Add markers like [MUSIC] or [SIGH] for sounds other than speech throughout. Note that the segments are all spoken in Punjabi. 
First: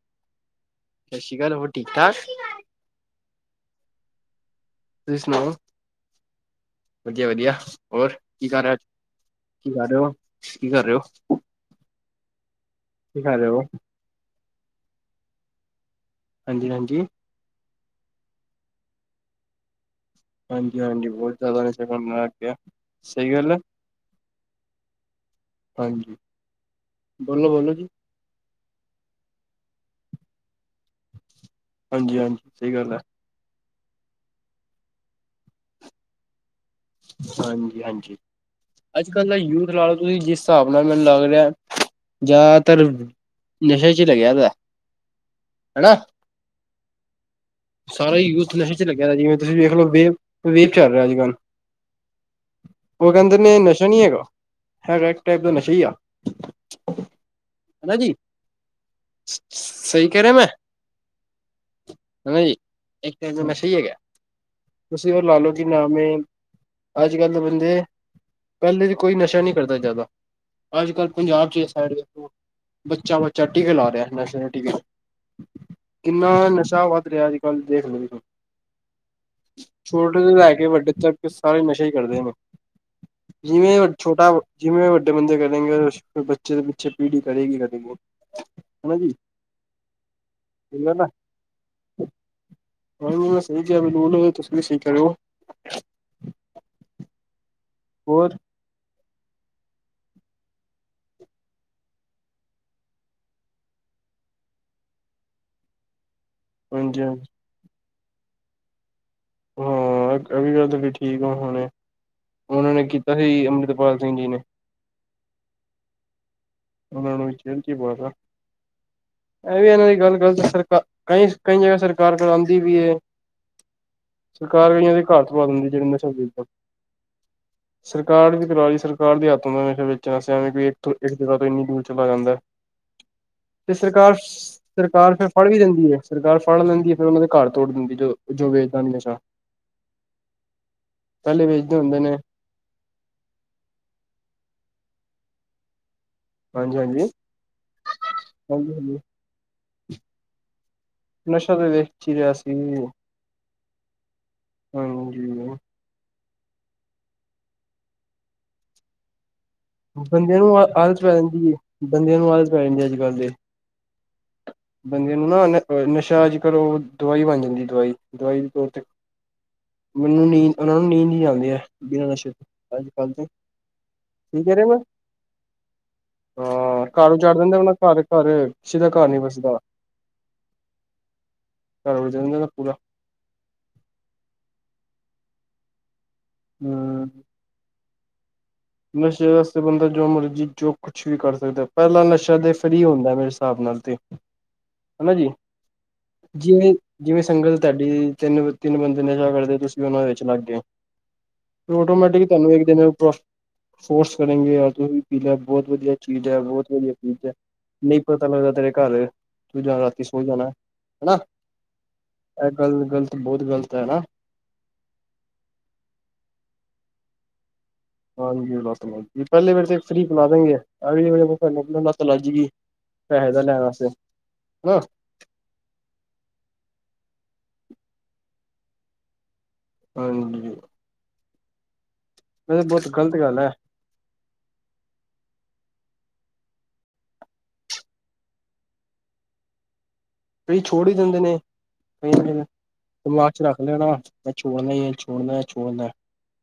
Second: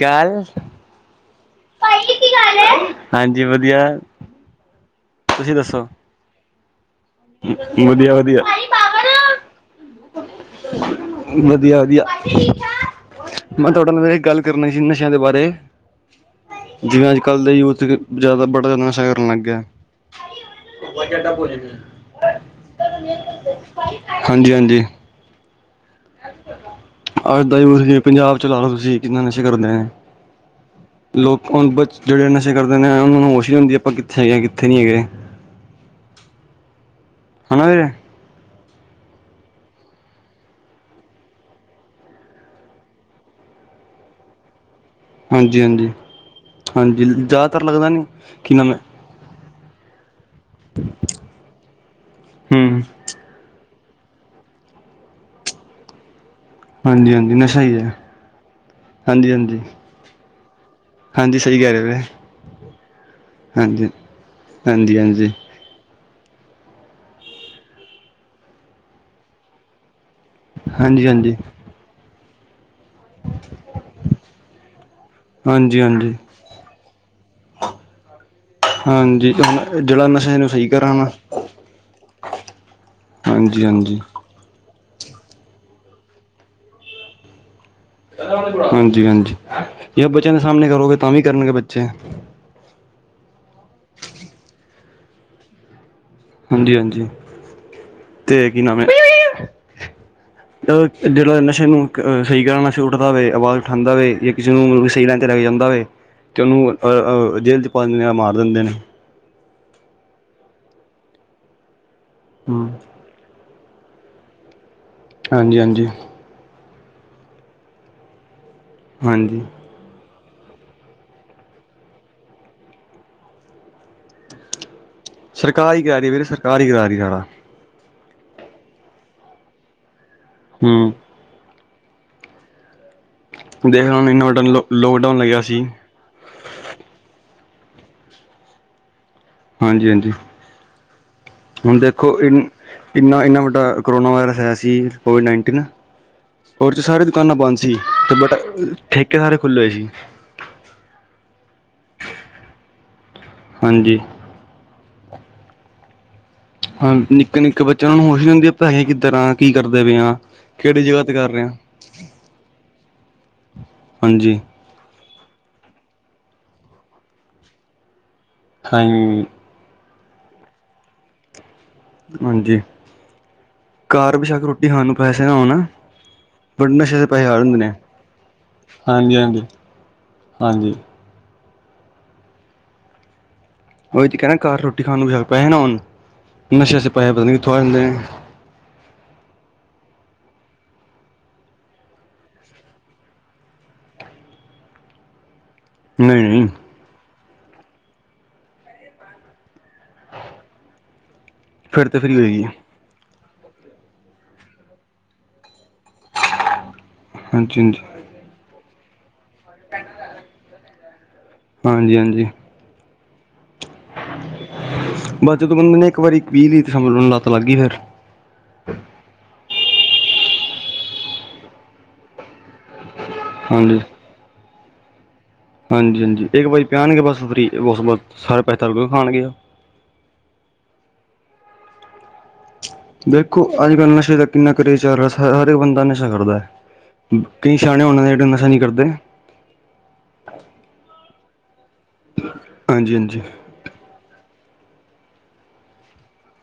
ਕੱਲ ਸਤਿ ਸ਼੍ਰੀ ਅਕਾਲ, ਹੋਰ ਠੀਕ ਠਾਕ। ਹਾਂਜੀ, ਵਧੀਆ। ਤੁਸੀਂ ਸੁਨਾਓ। ਵਧੀਆ-ਵਧੀਆ, ਹੋਰ ਵਧੀਆ ਵਧੀਆ ਵਧੀਆ ਕੀ ਕਰ ਰਿਹਾ, ਕੀ ਕਰ ਰਹੇ ਓ? ਵਧੀਆ-ਵਧੀਆ, ਕੀ ਕਰ ਰਹੇ ਹੋ ਮੈਂ ਤੁਹਾਡੇ ਨਾਲ ਏਹ ਗੱਲ ਨਸ਼ਿਆਂ ਦੇ ਬਾਰੇ ਹਾਂਜੀ ਹਾਂਜੀ ਜਿਵੇਂ। ਕੱਲ ਦੇ ਯੂਥ ਜ਼ਿਆਦਾ ਬੜਾ ਜ਼ਿਆਦਾ ਨਸ਼ਾ ਕਰਨ ਲੱਗਿਆ। ਹਾਂਜੀ ਹਾਂਜੀ ਬਹੁਤ ਜ਼ਿਆਦਾ ਨਸ਼ਾ ਕਰਨ ਲੱਗ ਗਿਆ ਸਹੀ ਗੱਲ ਹੈ ਹਾਂਜੀ। ਹਾਂਜੀ। ਹਾਂਜੀ ਬੋਲੋ ਅੱਜ ਤਾਂ ਬੋਲੋ ਜੀ ਹੀ ਪੰਜਾਬ ਚ ਲਾ ਲਓ ਤੁਸੀਂ ਕਿੰਨਾ ਨਸ਼ੇ ਕਰਦੇ ਨੇ। ਲੋਕ ਹਾਂਜੀ ਜੇੜੇ ਹਾਂਜੀ ਨਸ਼ੇ ਸਹੀ ਕਰਦੇ ਗੱਲ ਨੇ, ਹੈ ਉਹਨਾਂ ਨੂੰ ਹੋਸ਼ ਈ ਨੀ ਹੁੰਦੀ, ਆਪਾਂ ਕਿੱਥੇ ਹੈਗੇ ਕਿੱਥੇ ਨੀ ਹੈਗੇ। ਨਾ ਵੀਰੇ ਹਾਂਜੀ-ਹਾਂਜੀ। ਅੱਜ ਕੱਲ੍ਹ ਦਾ ਯੂਥ ਲਾ ਲਓ ਤੁਸੀਂ ਜਿਸ ਹਿਸਾਬ ਨਾਲ ਮੈਨੂੰ ਲੱਗ ਰਿਹਾ ਜ਼ਿਆਦਾਤਰ ਨਸ਼ੇ 'ਚ ਲੱਗਿਆ ਦਾ। ਹਾਂਜੀ, ਹਾਂਜੀ, ਹਨਾ ਹਾਂਜੀ ਜ਼ਿਆਦਾਤਰ ਲੱਗਦਾ [UNINTELLIGIBLE] ਜਿਵੇ ਤੁਸੀਂ ਵੇਖ ਲੋ, ਵੇਬ, ਵੇਬ ਚੱਲ ਰਿਹਾ ਅੱਜ ਕੱਲ੍ਹ। ਹੂੰ। ਉਹ ਕਹਿੰਦੇ ਨੇ ਨਸ਼ਾ ਨਹੀਂ ਹੈਗਾ, ਹੈਗਾ ਇੱਕ ਟਾਈਪ ਦਾ ਨਸ਼ਾ ਹੀ ਆ। ਹਾਂਜੀ-ਹਾਂਜੀ ਨਸ਼ਾ ਹੀ ਐ, ਹਨਾ ਜੀ ਹਾਂਜੀ-ਹਾਂਜੀ। ਸਹੀ ਕਹਿ ਰਯਾ ਮੈਂ। ਜੀ। ਰਹੇ ਹੋ ਇੱਕ। ਤ। ਮੈਂ। ਸਹੀ। ਹਾਂਜੀ ਹੈਗਾ। ਹਾਂਜੀ ਹਾਂਜੀ ਤੁਸੀਂ। ਹੋਰ। ਲਾ। ਹਾਂਜੀ ਲੋ। ਨਾਂ। ਅੱਜ ਕੱਲ ਬੰਦੇ ਪਹਿਲੇ ਦੀ ਕੋਈ ਨਸ਼ਾ ਨਹੀਂ ਕਰਦਾ ਜ਼ਿਆਦਾ ਅੱਜ ਹਾਂਜੀ ਕੱਲ ਹਾਂਜੀ ਪੰਜਾਬ 'ਚ। ਬੱਚਾ ਬੱਚਾ ਟੀਕੇ ਲਾ ਰਿਹਾ ਨਸ਼ੇ ਟੀਕੇ। ਹਾਂਜੀ ਕਿੰਨਾ ਨਸ਼ਾ ਵੱਧ ਰਿਹਾ ਅੱਜ ਕੱਲ੍ਹ ਦੇਖ ਲੋ। ਹਾਂਜੀ ਹੁਣ ਜਿਹੜਾ ਛੋਟੇ। ਨਸ਼ਾ ਇਹਨੂੰ ਲੈ। ਕੇ। ਸਹੀ ਵੱਡੇ। ਕਰਾਣਾ ਤ। ਸਾਰੇ। ਨਸ਼ਾ। ਹੀ। ਕਰਦੇ। ਨੇ। ਹਾਂਜੀ ਜਿਵੇਂ। ਹਾਂਜੀ ਛੋਟਾ। ਜਿਵੇਂ। ਵੱਡੇ। ਬੰਦੇ। ਕਰੇਗੇ। ਬੱਚੇ। ਦੇ। ਪਿੱਛੇ। ਪੀੜ੍ਹੀ। ਕਰੇਗੀ। ਕਰੇਗੀ। ਹਨਾ ਹਾਂਜੀ। ਜੀ ਹਾਂਜੀ। ਜਾਂ। ਬੱਚਿਆਂ। ਦੇ। ਸਾਹਮਣੇ। ਕਰੋਗੇ। ਤਾਂ। ਵੀ। ਕਰਨਗੇ। ਬੱਚੇ। ਹ ਮ ਸਹੀ ਕਿਹਾ ਬਿਲਲ ਤੁਸੀ ਵੀ ਸਹੀ ਕਰ ਹੋ। ਹਾਂਜੀ-ਹਾਂਜੀ ਹੋਰ ਤੇ ਕੀ ਨਾਮ ਹੈ। ਅ। ਜਿਹੜਾ। ਨਸ਼ੇ। ਨੂੰ। ਅਹ। ਸਹੀ। ਤਰ੍ਹਾਂ। ਨਸ਼ੇ। ਉੱਠਦਾ। ਹੋਵੇ। ਆਵਾਜ਼। ਉਠਉਂਦਾ। ਹੋਵੇ। ਜਾਂ। ਕਿਸੇ। ਨੂੰ। ਸਹੀ। ਤੇ ਲਗ ਜਾਂਦਾ ਵ ਤੇ ਉਹਨੂੰ ਹਾਂਜੀ ਹਾਂਜੀ ਅਹ ਜੇਲ੍ਹ ਚ ਪਾ ਦਿੰਦੇ ਆ ਮਾਰ ਦਿੰਦੇ ਨੇ। ਹਾਂ। ਅਵ। ਗੱਲ। ਤਾਂ। ਠੀਕ। ਆ। ਹੁਣੇ। ਹਮ। ਤਾਂਹੀ। ਅੰਮ੍ਰਿਤਪਾਲ। ਸਿੰਘ। ਜੀ। ਨੇ। ਹਾਂਜੀ-ਹਾਂਜੀ। ਉਹਨਾਂ ਨੂੰ ਜੇਲੵ ਚ ਵਾੜਿਆ ਹਾਂਜੀ। ਇਹ ਵੀ ਇਹਨਾਂ ਦੀ ਗੱਲ ਗੱਲਤ ਸਰ ਕਈ ਕਈ ਜਗ੍ਹਾ ਸਰਕਾਰ ਕਰਾਉਂਦੀ ਵੀ। ਸਰਕਾਰ। ਕਈਆਂ। ਦੀ। ਘਰ। ਚਵਾ। ਦਿੰਦੀ। ਸਰਕਾਰ ਹੀ ਜਿਹੜੇ। ਕਰਾ ਨੇ। ਰਹੀ ਵੀਰੇ ਸਬ। ਸਰਕਾਰ ਹੀ ਕਰਾ ਰਹੀ ਸਾਰਾ ਸਰਕਾਰ। ਦੀ। ਕਰਵਾ। ਲਈ। ਸਰਕਾਰ। ਦੇ। ਹੱਤੋਂ। ਦਾ। ਹੇ। ਵੇਚਣਾਵੇਂ। ਹੂੰ ਜਗ੍ਹਾ ਤੋਂ ਇੰਨੀ ਦੂਰ ਚਲਾ ਜਾਂਦਾ ਤੇ ਦੇਖ ਹੁਣ ਸਰਕਾਰ ਇੰਨਾ ਵੱਡਾ ਸਰਕਾਰ ਲੋਕਡਾਊਨ ਫਿਰ ਲੱਗਿਆ ਫੜ ਵੀ ਸੀ ਦਿੰਦੀ ਹੈ। ਸਰਕਾਰ ਫੜ ਲੈਂਦੀ ਹੈ ਫੇਿਰ ਉਹਨਾ ਦੇ ਘਰ ਤੋੜ ਦਿੰਦੀ ਜੋ ਵੇਦ ਨਸ਼ਾ। ਹਾਂਜੀ ਹਾਂਜੀ ਪਹਿਲੇ ਵੇਚਦੇ ਹੁਣ ਹੁੰਦੇ ਨੇ ਦੇਖੋ ਇ। ਇੰਨਾ ਇੰਨਾ ਵੱਡਾ ਕਰੋਨਾ ਵਾਇਰਸ ਹੋਇਆ ਸੀ ਕੋਵਿਡ ਨਾਈਨਟੀਨ। ਉਹਦੇ ਹਾਂਜੀ ਚ ਹਾਂਜੀ ਸਾਰੇ ਦੁਕਾਨਾਂ ਬੰਦ ਸੀ ਤੇ ਬਟ ਹਾਂਜੀ ਹਾਂਜੀ ਠੇਕੇ ਸਾਰੇ ਖੁੱਲੇ ਹੋਏ ਸੀ। ਨਸ਼ਾ ਤੇ ਵੇਖ ਹੀ ਰਿਹਾ ਸੀ। ਹਾਂਜੀ। ਹਮਜੀ। ਹਾਂ ਨਿੱਕੇ ਨਿੱਕੇ ਬੱਚੇ ਉਹ ਨੂੰ ਖੁਸ਼ੀ ਹੁੰਦੀ ਹੈ ਪੈਸ ਕਿੱਦਰਾਂ। ਬੰਦਿਆਂ ਨੂੰ ਆ ਆਦਤ ਪੈ ਆ ਜਾਂਦੀ ਹੈ। ਬੰਦਿਆਂ ਨੂੰ ਆਦਤ ਪੈ ਜਾਂਦੀ ਹੈ ਅੱਜ ਕੱਲ੍ਹ ਦੇ। ਹਾਂਜੀ। ਬੰਦਿਆਂ ਨੂੰ ਨਾ ਨਸ਼ਾ ਅੱਜਕੱਲ ਉਹ ਦਵਾਈ ਬਣ ਜਾਂਦੀ ਹੈ। ਦਵਾਈ ਦਵਾਈ ਦੇ ਤੌਰ ਤੇ। ਹਾਂਜੀ ਮੈਨੂੰ ਨੀਂਦ ਉਹਨਾ ਨੂੰ ਨੀਂਦ ਹੀਂ ਆਉਦੀ ਹੈ। ਬਿਨਾਂ ਨਸ਼ੇ ਹਾਂਜੀ ਤੋਂ ਅੱਜ ਕੱਲ ਦੇ ਘਰ ਕੀ ਬੇਸ਼ੱਕ ਕਹਿ ਰਿਹਾ ਰੋਟੀ ਗਾ। ਖਾਣ ਨੂੰ ਪੈਸੇ ਨਾ ਹੋਣ ਬਟ ਹਾਂ ਨਸ਼ੇ ਦੇ ਘਰ ਪੈਸੇ ਉਜਾੜ ਹਰ ਦਿੰਦੇ ਹੁੰਦੇ ਨੇ ਹਾਂ ਘਰ ਘਰ ਕਿਸੇ ਦਾ ਘਰ ਨੀ ਵਸਦਾ। ਹਾਂਜੀ-ਹਾਂਜੀ, ਹਾਂਜੀ। ਘਰ ਉਜਾੜ ਜਾਂਦਾ ਪੂਰਾ ਉਹੀ ਤੇ ਕਹਿਣਾ ਘਰ ਰੋਟੀ ਖਾਣ ਨੂੰ ਪੈਹੇ ਨਾ ਹੋਣ ਨਸ਼ੇ 'ਚ ਹੂੰ ਪੈਹੇ ਪਤਾ ਨਹੀਂ ਕਿੱਥੋਂ ਆ ਜਾਂਦੇ ਨੇ। ਨਸ਼ੇ ਵਾਸਤੇ ਬੰਦਾ ਜੋ ਮਰਜੀ ਚੁੱਕ। ਕੁਛ ਵੀ ਕਰ ਸਕਦੇ ਪਹਿਲਾਂ ਨਸ਼ਾ ਤੇ ਫਰੀ ਹੁੰਦਾ ਮੇਰੇ ਹਿਸਾਬ ਨਾਲ ਤੇ ਹਨਾ ਜੀ। ਨਹੀਂ ਨਹੀਂ ਜਿਵੇਂ ਜਿਵੇਂ ਸਿਗਲ ਤੁਹਾਡੀ ਤਿੰਨ ਤਿੰਨ ਬੰਦੇ ਨਸ਼ਾ ਕਰਦੇ ਤੁਸੀਂ। ਤੁਸੀਂ ਵੀ ਉਹਨਾਂ ਵਿੱਚ ਲੱਗ ਗਏ। ਫਿਰ ਤਾਂ ਫਰੀ ਆਟੋਮੈਟਿਕ ਹੋਏਗੀ ਤੁਹਾਨੂੰ ਇੱਕ ਦਿਨ। ਫੋਰਸ ਕਰੇਗੇ ਯਦੂ ਵੀ ਪੀ ਲੈ ਬਹੁਤ ਵਧੀਆ ਚੀਜ਼ ਹੈ ਬਹੁਤ ਵਧੀਆ ਚੀਜ਼ ਹੈ ਹਾਂਜੀ ਹਾਂਜੀ ਨਹੀਂ। ਪਤਾ ਲੱਗਦਾ ਤੇਰੇ ਘਰ ਤੂੰ ਜਾ ਰਾਤੀ ਸੋ ਜਾਣਾ ਹਨਾ। ਹਾਂਜੀ ਹਾਂਜੀ ਇਹ ਗੱਲ ਗ਼ਲਤ ਬਹੁਤ ਗ਼ਲਤ ਹੈਾ। ਬਸ ਜਦੋਂ ਬੰਦੇ ਨੇ ਇੱਕ ਵਾਰੀ ਵੀਹ ਲੀਤ ਸੰਭ ਨੂੰ ਲੱਤ ਲੱਗਈ ਫੇਿਰ। ਹਾਂਜੀ ਲੱਤ ਲੱ ਗਈ ਪਹਿਲੇ ਵੇ ਤੇ ਫਰੀ ਖਿਲਾ ਦਗੇਂ ਲੱਤ ਲੱਗ ਜਾਏ ਗਈ। ਫਾਇਦਾ ਲੈਣ ਹਾਂਜੀ ਆਸਤੇ ਨਾ ਹਾਂਜੀ -ਹਾਂਜੀ ਇੱਕ ਵਾਰੀ ਕਹਿਣਗੇ ਬਸ ਫਰੀ ਉਸ ਤੋਂ ਬਾਅਦ ਸਾਰੇ ਪੈਹੇ ਤੁਹਾਡੇ ਕੋਲੋ ਖਾਣਗੇ। ਹਾਂਜੀ ਜੀ। ਨਾਲੇ ਬਹੁਤ ਗ਼ਲਤ ਗੱਲ ਦੇਖੋ ਹੈ ਅੱਜ ਕੱਲ੍ਹ ਨਸ਼ੇ ਦੇ ਕਿੰਨਾ ਕਰੀ ਜਾ ਯਾਰ ਸਾਰੇ ਹਰ ਇੱਕ ਬੰਦਾ ਨਸ਼ਾ ਕਰਦਾ ਹੈ ਕਈ ਸਿਆਣੇ ਹੁੰਦੇ ਨੇ ਜਿਹੜੇ ਨਸ਼ਾ ਨਹੀਂ ਕਰਦੇ। ਕਈ ਛੋੜ ਵੀ ਦਿੰਦੇ ਨੇ ਹਾਂਜੀ ਹਾਂਜੀ ਦਿਮਾਗ 'ਚ ਰੱਖ ਮੈਂ ਛੋੜਨਾ ਹੀ ਛੋੜਨਾ- ਛੋੜਨਾ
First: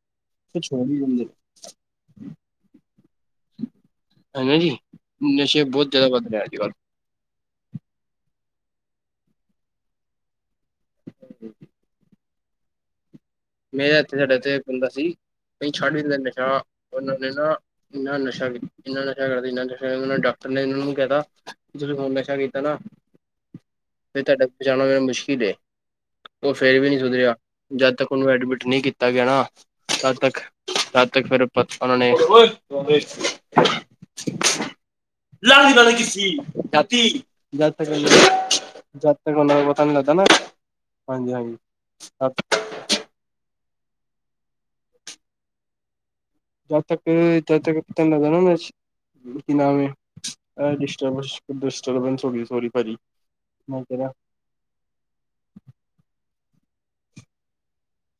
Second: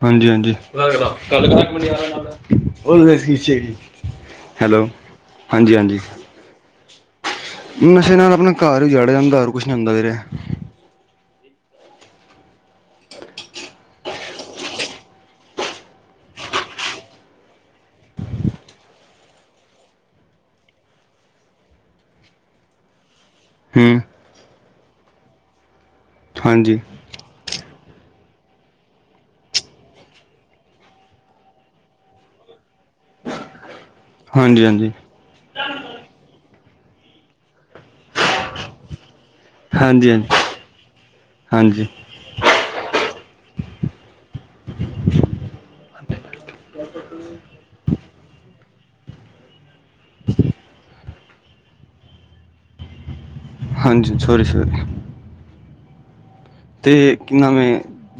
ਹਾਂਜੀ- ਹਾਂਜੀ [UNINTELLIGIBLE] ਫਿਰ ਛੋੜ ਹੀ ਦਿੰਦੇ ਨੇ। ਹਨਾ ਜੀ ਹੈਲੋ ਨਸ਼ੇ ਹਾਂਜੀ ਬਹੁਤ ਹਾਂਜੀ ਜ਼ਿਆਦਾ ਵੱਧ ਰਿਹਾ ਹੈ ਅੱਜ ਕੱਲ੍ਹ ਨਸ਼ੇ ਨਾਲ ਆਪਣਾ ਘਰ ਵੀ ਉਜਾੜਿਆ ਜਾਂਦਾ ਹੋਰ ਕੁਛ ਨੀ ਹੁੰਦਾ ਵੀਰੇ [INAUDIBLE] [INAUDIBLE] ਮੇਰਾ ਇੱਥੇ ਸਾਡੇ ਇੱਥੇ ਬੰਦਾ ਸੀ ਬਈ ਛੱਡ ਵੀ ਦਿੰਦਾ ਨਸ਼ਾ ਉਹਨਾਂ ਨੇ ਨਾ ਇੰਨਾ ਨਸ਼ਾ ਇੰਨਾ ਨਸ਼ਾ ਕਰਦੇ ਇੰਨਾ ਨਸ਼ਾ ਡਾਕਟਰ ਨੇ ਇਹਨਾਂ ਨੂੰ ਕਹਿ ਤਾ ਜਦੋਂ ਹੁਣ ਨਸ਼ਾ ਕੀਤਾ ਨਾ ਹੂੰ ਫਿਰ ਤੁਹਾਡੇ ਬਚਾਉਣਾ ਮੇਰਾ ਮੁਸ਼ਕਿਲ ਏ ਉਹ ਫੇਰ ਹਾਂਜੀ ਵੀ ਨਹੀਂ ਸੁਧਰਿਆਂ ਜਦ ਤੱਕ ਉਹਨੂੰ ਐਡਮਿਟ ਨਹੀਂ ਕੀਤਾ ਗਿਆ ਨਾ ਤਦ ਤੱਕ -ਤਦ ਤੱਕ ਫੇਰ ਉਹਨਾਂ ਨੇ [INAUDIBLE] ਹਾਂਜੀ -ਹਾਂਜੀ [UNINTELLIGIBLE] ਜਦ ਤੱਕ ਉਹਨਾਂ ਦਾ ਪਤਾ ਨੀ ਹਾਂਜੀ ਲੱਗਦਾ ਹਾਂਜੀ ਨਾ ਹਾਂਜੀ- ਹਾਂਜੀ [INAUDIBLE] ਜਦ ਤੱਕ ਜਦੋਂ ਤੱਕ [UNINTELLIGIBLE] ਕੀ ਨਾਮ ਇਹ ਡਿਸਟਰਵੈਸ - ਡਿਸਟਰਬੰਸ ਹੋ ਗਈ ਸੌਰੀ ਭਾਜੀ। ਮੈਂ ਕਹਿ ਹਾਂਜੀ ਸੋਰੀ ਸਰ ਤੇ ਕਿ ਨਾਮ ਆ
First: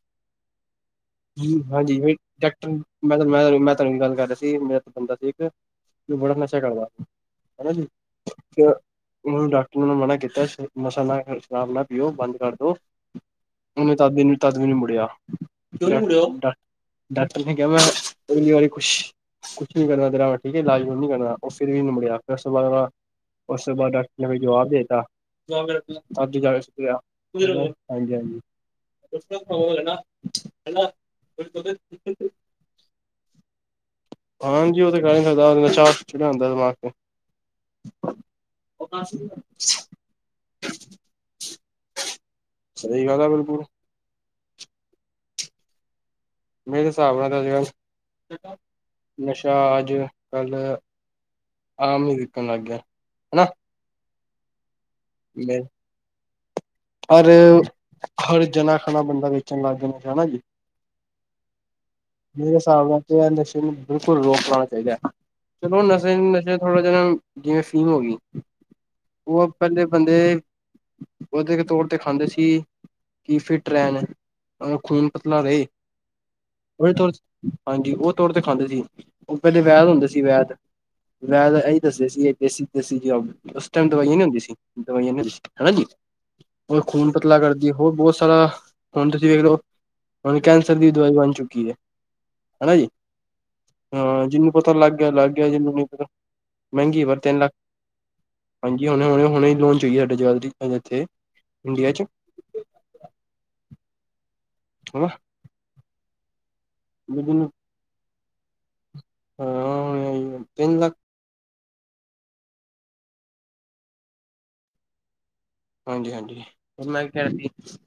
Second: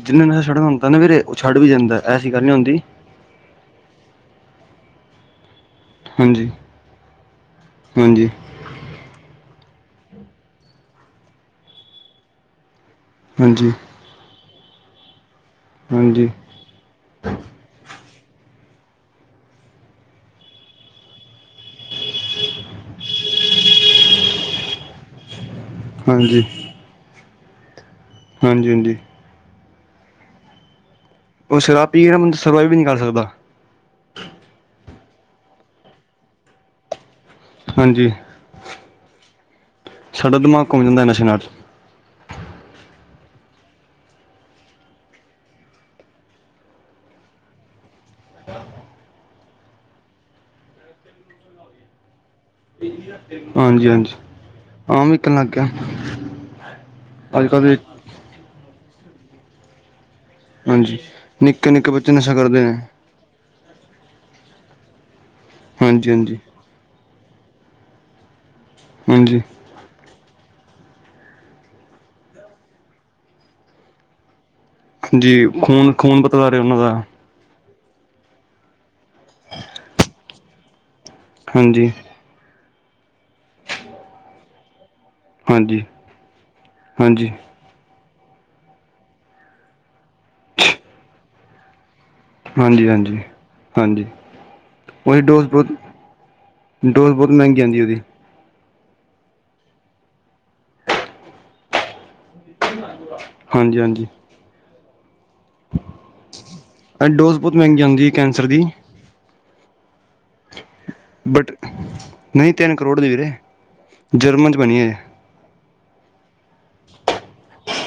ਜਿੰਨੇ ਨਸ਼ਾ ਛੱਡਣਾ ਹੁੰਦਾ ਨਾ ਵੀਰੇ ਉਹ ਛੱਡ ਜੀ ਵੀ ਹਾਂਜੀ ਜਾਂਦਾ ਐਸੀ ਗੱਲ ਨੀ ਡਾਕਟਰ ਹੁੰਦੀ। ਮੈਂ ਤਾਂ ਮੈਂ -ਮੈਂ ਤੁਹਾਨੂੰ ਇਹ ਗੱਲ ਕਰ ਰਿਹਾ ਸੀ ਮੇਰਾ ਤਾਂ ਬੰਦਾ ਸੀ ਇੱਕ ਤੂੰ ਬੜਾ ਹਾਂਜੀ ਨਸ਼ਾ ਕਰਦਾ ਹਨਾ ਜੀ। ਹਾਂਜੀ ਉਹਨੂੰ ਡਾਕਟਰ ਨੇ ਮਨਾ ਕੀਤਾ ਸੀ ਨਸ਼ਾ ਨਾ ਸ਼ਰਾਬ ਨਾ ਪੀਓ ਬੰਦ ਕਰ ਦੋ ਹਾਂਜੀ ਤਦ -ਤਦ ਵੀ ਨੀ ਮੁੜਿਆ ਹਾਂਜੀ [INAUDIBLE] ਡਾਕਟਰ ਨੇ ਕਿਹਾ ਮੈਂ ਅਗਲੀ ਵਾਰੀ ਕੁਛ ਕੁਛ ਨੀ ਕਰਨਾ ਦਰਾ ਠੀਕ ਹੈ ਇਜ ਨੀ ਕਰਨਾ ਉਹ ਫਿਰ ਵੀ ਨ ਮੁੜਿਆ ਫਿਰ ਉਸ ਤੋਂ ਬਾਅਦ ਨਾ ਉਸ ਤੋਂ ਬਾਅਦ ਡਾਕਟਰ ਨੇ ਜਵਾਬ ਦੇ ਤਾ ਹਾਂਜੀ ਹਾਂਜੀ ਹਾਂਜੀ [UNINTELLIGIBLE] ਹੈਲੋ ਉਹ ਸ਼ਰਾਬ ਪੀ ਕੇ ਨਾ ਬੰ ਸਰਵਾਈਵ ਵੀ ਨਹੀਂ ਕਰ ਸਕਦਾ। ਹਾਂਜੀ ਉਹ ਤੇ ਕਹਿ ਨ ਸਕਦਾ ਨਸ਼ਾ ਚੜਿਆ ਹੁੰਦਾ ਦਿਮਾਗ 'ਚ ਹਾਂਜੀ [INAUDIBLE] ਸਾਡਾ ਦਿਮਾਗ ਘੁੰਮ ਜਾਂਦਾ ਨਸ਼ੇ ਨਾਲ [UNINTELLIGIBLE] ਸਹੀ ਗੱਲ ਆ ਬਿਲਕੁਲ ਮੇਰੇ ਹਿਸਾਬ ਨਾਲ ਤਾਂ ਅਜ ਕੱਲ ਨਸ਼ਾ ਅੱਜ ਕੱਲ ਹਾਂ ਮੈਨੂੰ ਵੇਖਣ ਲੱਗ ਗਿਆ ਹਨਾ। ਹਾਂਜੀ -ਹਾਂਜੀ ਹਾਂ ਆਮ ਵਿੱਕਣ ਲੱਗ ਗਿਆ ਹਰ ਅੱਜ ਕੱਲ੍ਹ ਦੇ ਹਰ ਜਨਾ ਖਣਾ ਬੰਦਾ ਵੇਚਣ ਲੱਗ ਜਾਂਦਾ ਹਨਾ ਜੀ। ਹਾਂਜੀ ਨਿੱਕੇ -ਨਿੱਕੇ ਬੱਚੇ ਨਸ਼ਾ ਮੇਰੇ ਕਰਦੇ ਨੇ। ਹਿਸਾਬ ਨਾਲ ਨਸ਼ੇ ਨੂੰ ਬਿਲਕੁਲ ਰੋਕ ਲਾਉਣਾ ਚਾਹੀਦਾ ਹੈ ਚਲੋ ਹਾਂਜੀ ਨਸ਼ੇ ਨੂੰ ਹਾਂਜੀ ਨਸ਼ੇ ਥੋੜਾ ਜਿਹਾ ਜਿਵੇਂ ਫੀਮ ਹੋ ਗਈ ਹਾਂਜੀ ਉਹ ਪਹਿਲੇ ਬੰਦੇ ਉਹਦੇ ਤੋੜ ਤੇ ਖਾਂਦੇ ਸੀ ਕਿ ਫਿੱਟ ਰਹਿਣ ਅਹ ਖੂਨ ਪਤਲਾ ਹਾਂਜੀ ਰਹੇ। ਖੂਨ ਖੂਨ ਪਤਲਾ ਰਹੇ ਉਹਨਾਂ ਦਾ ਉਹਦੇ ਤੌਰ ਹਾਂਜੀ ਉਹ ਤੋੜ ਤੇ ਖਾਂਦੇ ਸੀ। ਉਹ ਪਹਿਲੇ ਵੈਦ ਹੁੰਦੇ ਸੀ ਵੈਦ। ਮੈਂ ਤਾਂ ਇਹੀ ਹਾਂਜੀ ਦੱਸਿਆ ਸੀ ਇਹ ਦੇਸੀ -ਦੇਸੀ ਉਸ ਟਾਈਮ ਦਵਾਈਆਂ ਨੀ ਹੁੰਦੀ ਸੀ ਦਵਾਈਆਂ ਨੀ ਹੁੰਦੀ ਸੀ। ਹਨਾ ਹਾਂਜੀ ਜੀ ਉਹ ਖੂਨ ਹਾਂਜੀ ਹਾਂਜੀ ਪਤਲਾ ਕਰਦ ਜੀ ਹੋਰ ਬਹੁਤ ਸਾਰਾ ਹੁਣ ਤੁਸੀਂ ਵੇਖ ਲਓ ਹੁਣ ਕੈਂਸਰ ਦੀ ਦਵਾਈ ਬਣ ਚੁੱਕੀ ਹੈ। ਹਨਾ ਜੀ ਹਾਂਜੀ ਹਾਂਜੀ ਹਾਂ ਜਿਹਨੂੰ ਪਤਾ ਲੱਗ ਗਿਆ ਉਹੀ ਲੱਗ ਡੋਜ਼ ਗਿਆ ਬਹੁਤ ਜਿਹਨੂੰ ਨ ਪਤਾ ਮਹਿੰਗੀ ਡੋਜ਼ ਪਰ ਬਹੁਤ ਤਿੰਨ ਲੱਖ ਮਹਿੰਗੀ ਆਉਂਦੀ ਉਹਦੀ ਹਾਂਜੀ ਹੁਣੇ ਹੁਣੇ -ਹੁਣੇ ਲੋਨ ਚਾਹੀਏ ਸਾਡੇ ਜ਼ਿਆ ਇੱਥੇ ਇੰਡੀਆ 'ਚ [INAUDIBLE] [UNINTELLIGIBLE] ਹਾਂਜੀ -ਹਾਂਜੀ ਹ [INAUDIBLE] ਡੋਜ਼ ਬਹੁਤ ਹਾਂ ਮਹਿੰਗੀ ਹੁੰਦੀ ਹੈ ਕੈਂਸਰ ਦੀ ਹਾਂ ਤਿੰਨ ਲੱਖ ਬਟ ਨਹੀਂ ਤਿੰਨ ਕਰੋੜ ਦੀ ਵੀਰੇ ਜਰਮਨ 'ਚ ਬਣੀ ਹੈਜੇ। ਹਾਂਜੀ -ਹਾਂਜੀ ਮੈਂ ਕੀ ਕਹਿਣਾ ਸੀ।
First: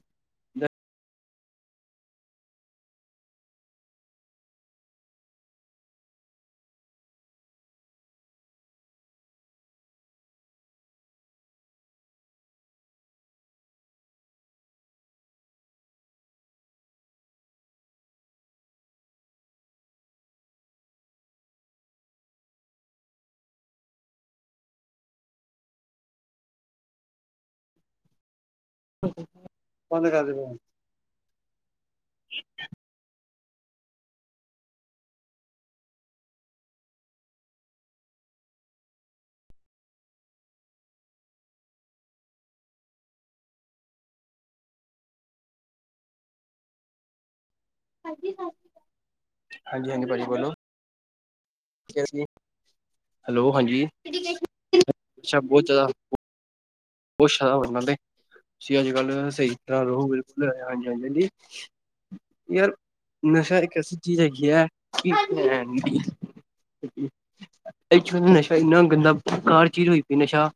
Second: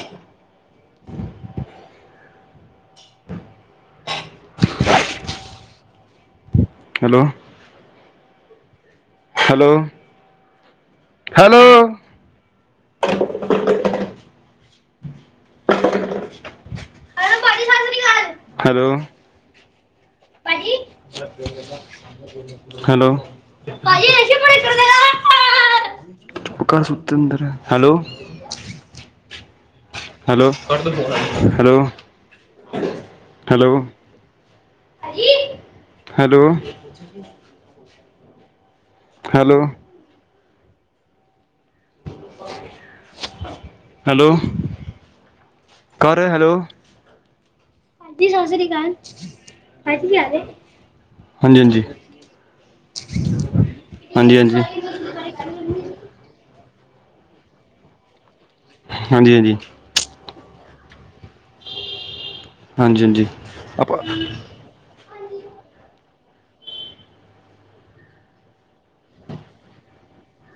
ਹੈਲੋ ਹੈਲੋ- ਹੈਲੋ ਭਾਜੀ ਸਤਿ ਸ਼੍ਰੀ ਅਕਾਲ ਹੈਲੋ ਹੈਲੋ [UNINTELLIGIBLE] ਹੈਲੋ [INAUDIBLE] [INAUDIBLE] ਕਰ ਦੇ hello- [UNINTELLIGIBLE] hello hello [INAUDIBLE] hello [INAUDIBLE] [UNINTELLIGIBLE] hello hello ਕਰ ਰਹੇ ਹੈਲੋ ਹਾਂਜੀ ਸਤ ਸ੍ਰੀ ਅਕਾਲ ਹਾਂਜੀ ਹਾਜੀ ਕੀ ਭਾਜੀ ਹਾਲ ਬੋਲੋ ਹਾਂਜੀ -ਹਾਂਜੀ। ਹੈਲੋ ਹਾਂਜੀ ਹਾਂਜੀ ਹਾਂਜੀ ਹਾਂਜੀ ਅੱਛਾ ਬਹੁਤ ਜ਼ਿਆਦਾ [UNINTELLIGIBLE] ਉਹਛਦਾ ਬਨਾਂ [UNINTELLIGIBLE] ਦੇ ਤੁਸੀਂ ਅੱਜ ਕੱਲ ਹਾਂਜੀ ਸਹੀ ਤਰ੍ਹਾਂ ਰਹੋ ਬਿਲਕੁਲ ਹਾਂਜੀ ਹਾਂਜੀ। ਯਾਰ ਹਾਂਜੀ ਹਾਂਜੀ ਨਸ਼ਾ ਇੱਕ ਐਸੀ ਆਪਾਂ ਚੀਜ਼ ਹੈਗੀ ਹੈ ਕਿ ੱ ਨਸ਼ਾ ਇੰਨਾ ਗੰਦਾ ਹਰ ਚੀਜ਼ ਹੋਈ ਪਈ ਨਸ਼ਾ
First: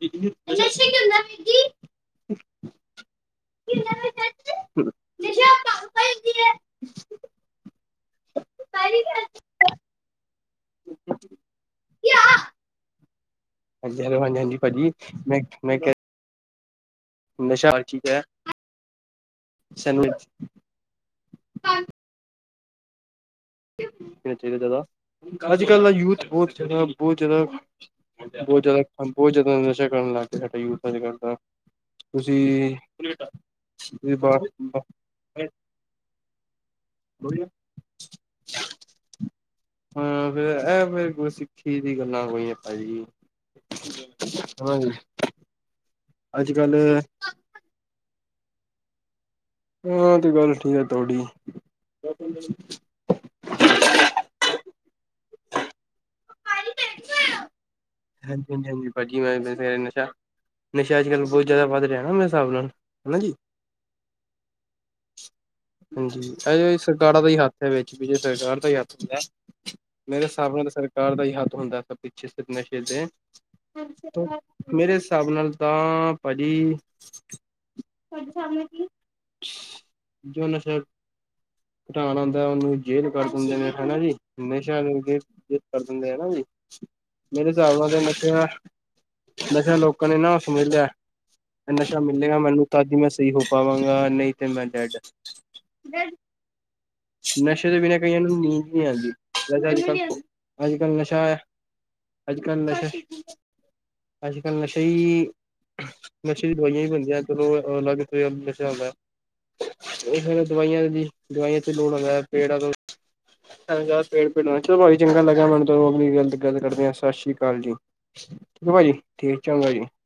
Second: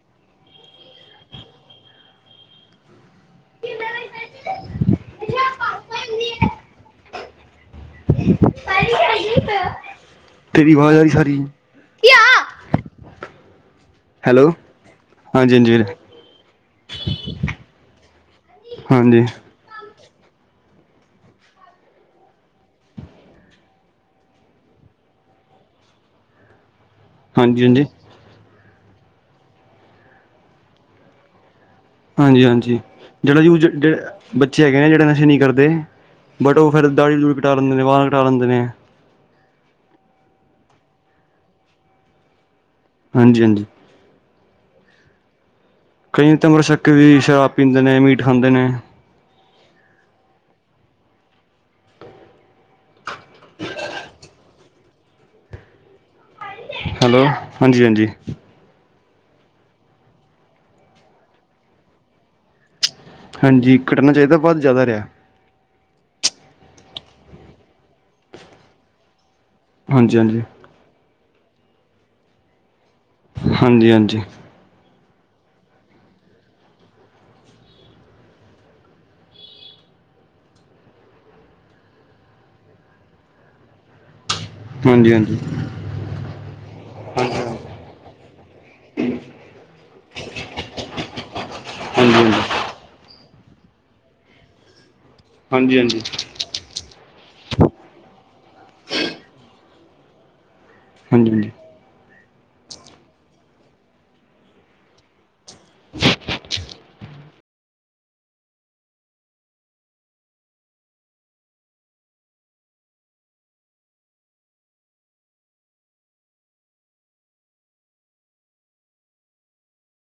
[UNINTELLIGIBLE] ਹੇਨੀ ਫੇਰ [UNINTELLIGIBLE] ਤੇਰੀ ਆਵਾਜ਼ ਆਹੀ ਸਾਰੀ ਕਿਆ ਹਾਂਜੀੋ ਹਾਂਜੀ ਹਾਂਜੀ ਭਾਅਜੀ ਮੈਂ ਹਾਂਜੀ ਹਾਂਜੀ ਮੈਂ ਵੀਰੇ ਕਿਹਾ ਨਸ਼ਾਰ ਚੀਕ ਹੈ ਹਾਂਜੀ ਹਾਂਜੀ ਸੈਂਡਵਿਚ ਚਾਹੀਦਾ ਜ਼ਿਆਦਾ ਅੱਜ ਕੱਲ੍ਹ ਦਾ ਯੂਥ ਬਹੁਤ ਜ਼ਿਆਦਾ ਬਹੁਤ ਜ਼ਿਆਦਾ ਹਾਂਜੀ ਬਹੁਤ ਜਾਦਾ ਬਹੁਤ ਜਾਦਾ ਨਸ਼ਾ ਕਰਨ ਲੱਗ ਗਿਆ ਯੂਥ ਅੱਜ ਕਲ ਦਾ। ਹਾਂਜੀ-ਹਾਂਜੀ ਤੁਸੀਂ ਜਿਹੜਾ ਯੂ ਇਹ ਬੱਚੇ ਹੈਗੇ ਨੇ ਜਿਹੜੇ ਨਸ਼ੇ ਨੀ ਕਰਦੇ ਬਟ ਉਹ ਫੇਰ ਦਾੜੀ ਦੂੜੀ ਕਟਾ ਲੈਂਦੇ ਨੇ ਬਾਲ ਕਟਾ ਲੈਂਦੇ ਨੇ। ਹਾਂ ਫੇਰ ਇਹ ਫੇਰ ਕੋਈ ਸਿੱਖੀ ਦੀਆ ਗੱਲਾਂ ਕੋਈ ਨੀ ਭਾਜੀ ਹਾਂਜੀ ਹਾਂਜੀ ਹਾਂਜੀ ਕਈ ਤਾਂਗਰ ੱਕੇ ਵੀ ਸ਼ਰਾਬ ਪੀਂਦੇ ਨੇ ਮੀਟ ਖਾਂਦੇ ਨੇ ਹਾਂ ਤੇ ਗੱਲ ਠੀਕ ਆ ਤੁਹਾਡੀ [INAUDIBLE] [INAUDIBLE] [UNINTELLIGIBLE] ਹਾਂਜੀ ਹੈਲੋ ਹਾਂਜੀ- ਹਾਂਜੀ ਹਾਂਜੀ -ਹਾਂਜੀ ਭਾਜੀ ਮੈਂ ਨਸ਼ਾ- ਨਸ਼ਾ ਅੱਜ ਕੱਲ ਬਹੁਤ ਜ਼ਿਆਦਾ ਵੱਧ ਰਿਹਾ ਨਾ ਮੇਰੇ ਹਿਸਾਬ ਨਾਲ ਹਨਾ ਜੀ। ਹਾਂਜੀ ਘੱਟਣਾ ਚਾਹੀਦਾ ਬਹੁਤ ਜ਼ਿਆਦਾ ਰਿਹਾ। ਹਾਂਜੀ ਅ ਸਰਕਾਰਾਂ ਦਾ ਹੀ ਹੱਥ ਹੈ ਵਿੱਚ ਸਰਕਾਰ ਦਾ ਹੀ ਹੱਥ ਹੈਗਾ। ਹਾਂਜੀ ਮੇਰੇ ਹਾਂਜੀ ਹਿਸਾਬ ਨਾਲ ਸਰਕਾਰ ਦਾ ਹੀ ਹੱਥ ਹੁੰਦਾ ਪਿੱਛੇ ਨਸ਼ੇ ਦੇ। ਹਾਂਜੀ ਹਾਂਜੀ ਹਾਂਜੀ ਮੇਰੇ ਹਿਸਾਬ ਨਾਲ ਤਾਂ ਭਾਜੀ ਤੁਹਾਡੇ ਸਾਬ ਕੀ ਜੋ ਨਸ਼ਾ ਘਟਾਣ ਆਉਂਦਾ ਉਹਨੂੰ ਜੇਲ ਕਰ ਦਿੰਦੇ ਨੇ ਹਨਾ ਜੀ। ਨਸ਼ਾ [UNINTELLIGIBLE] ਹਾਂਜੀ ਹਾਂਜੀ ਕਰ ਦਿੰਦੇ ਹਨਾ ਜੀ ਹਾਂਜੀ ਮੇਰੇ ਹਿਸਾਬ ਨਾਲ ਤੇ ਨਸ਼ਾ ਨਸ਼ਾ ਲੋਕਾਂ ਨੇ ਨਾ ਸਮਝ ਲਿਆ ਨਸ਼ਾ ਮਿਲੇਗਾ ਹਾਂਜੀ ਮੈਨੂੰ ਤਾਂਹੀ ਮੈਂ ਸਹੀ ਹੋ ਪਾਵਾਂਗਾ ਨਹੀਂ ਤੇ ਮੈਂ ਡੈਡ। ਹਾਂਜੀ ਹਾਂਜੀ ਨਸੇ ਤੋ ਬਿਨ ਕਈਆ ਨੂੰ ਨੀਂਦ ਵੀ ਆਦੀ ਅੱਜ ਕੱਲ ਨਸ਼ਾ, ਹਾਂਜੀ ਅੱਜ ਕੱਲ ਨਸ਼ਾ, ਅੱਜ ਕੱਲ ਈ ਨਸ਼ੇ ਦੀ ਦਵਾਈਆਂ ਵੀ ਬਣਦੀਆਂ ਅਜ ਕਲ ਅਲੱਗ ਨਸ਼ਾ ਹੁੰਦਾ। ਉਹ ਫਿਰ ਦਵਾਈਆਂ ਦੀ ਦਵਾਈਆਂ ਚ ਲੋੜ ਹੋਗਾ ਹੈ ਪੇੜਾਂ ਤੋਂ [UNINTELLIGIBLE] ਚੰਗਾ ਲੱਗਾ ਮੈਨੂੰ ਗੱਲ ਕਰਕੇ ਆ ਸਤਿ ਸ਼੍ਰੀ ਅਕਾਲ ਜੀ। [UNINTELLIGIBLE]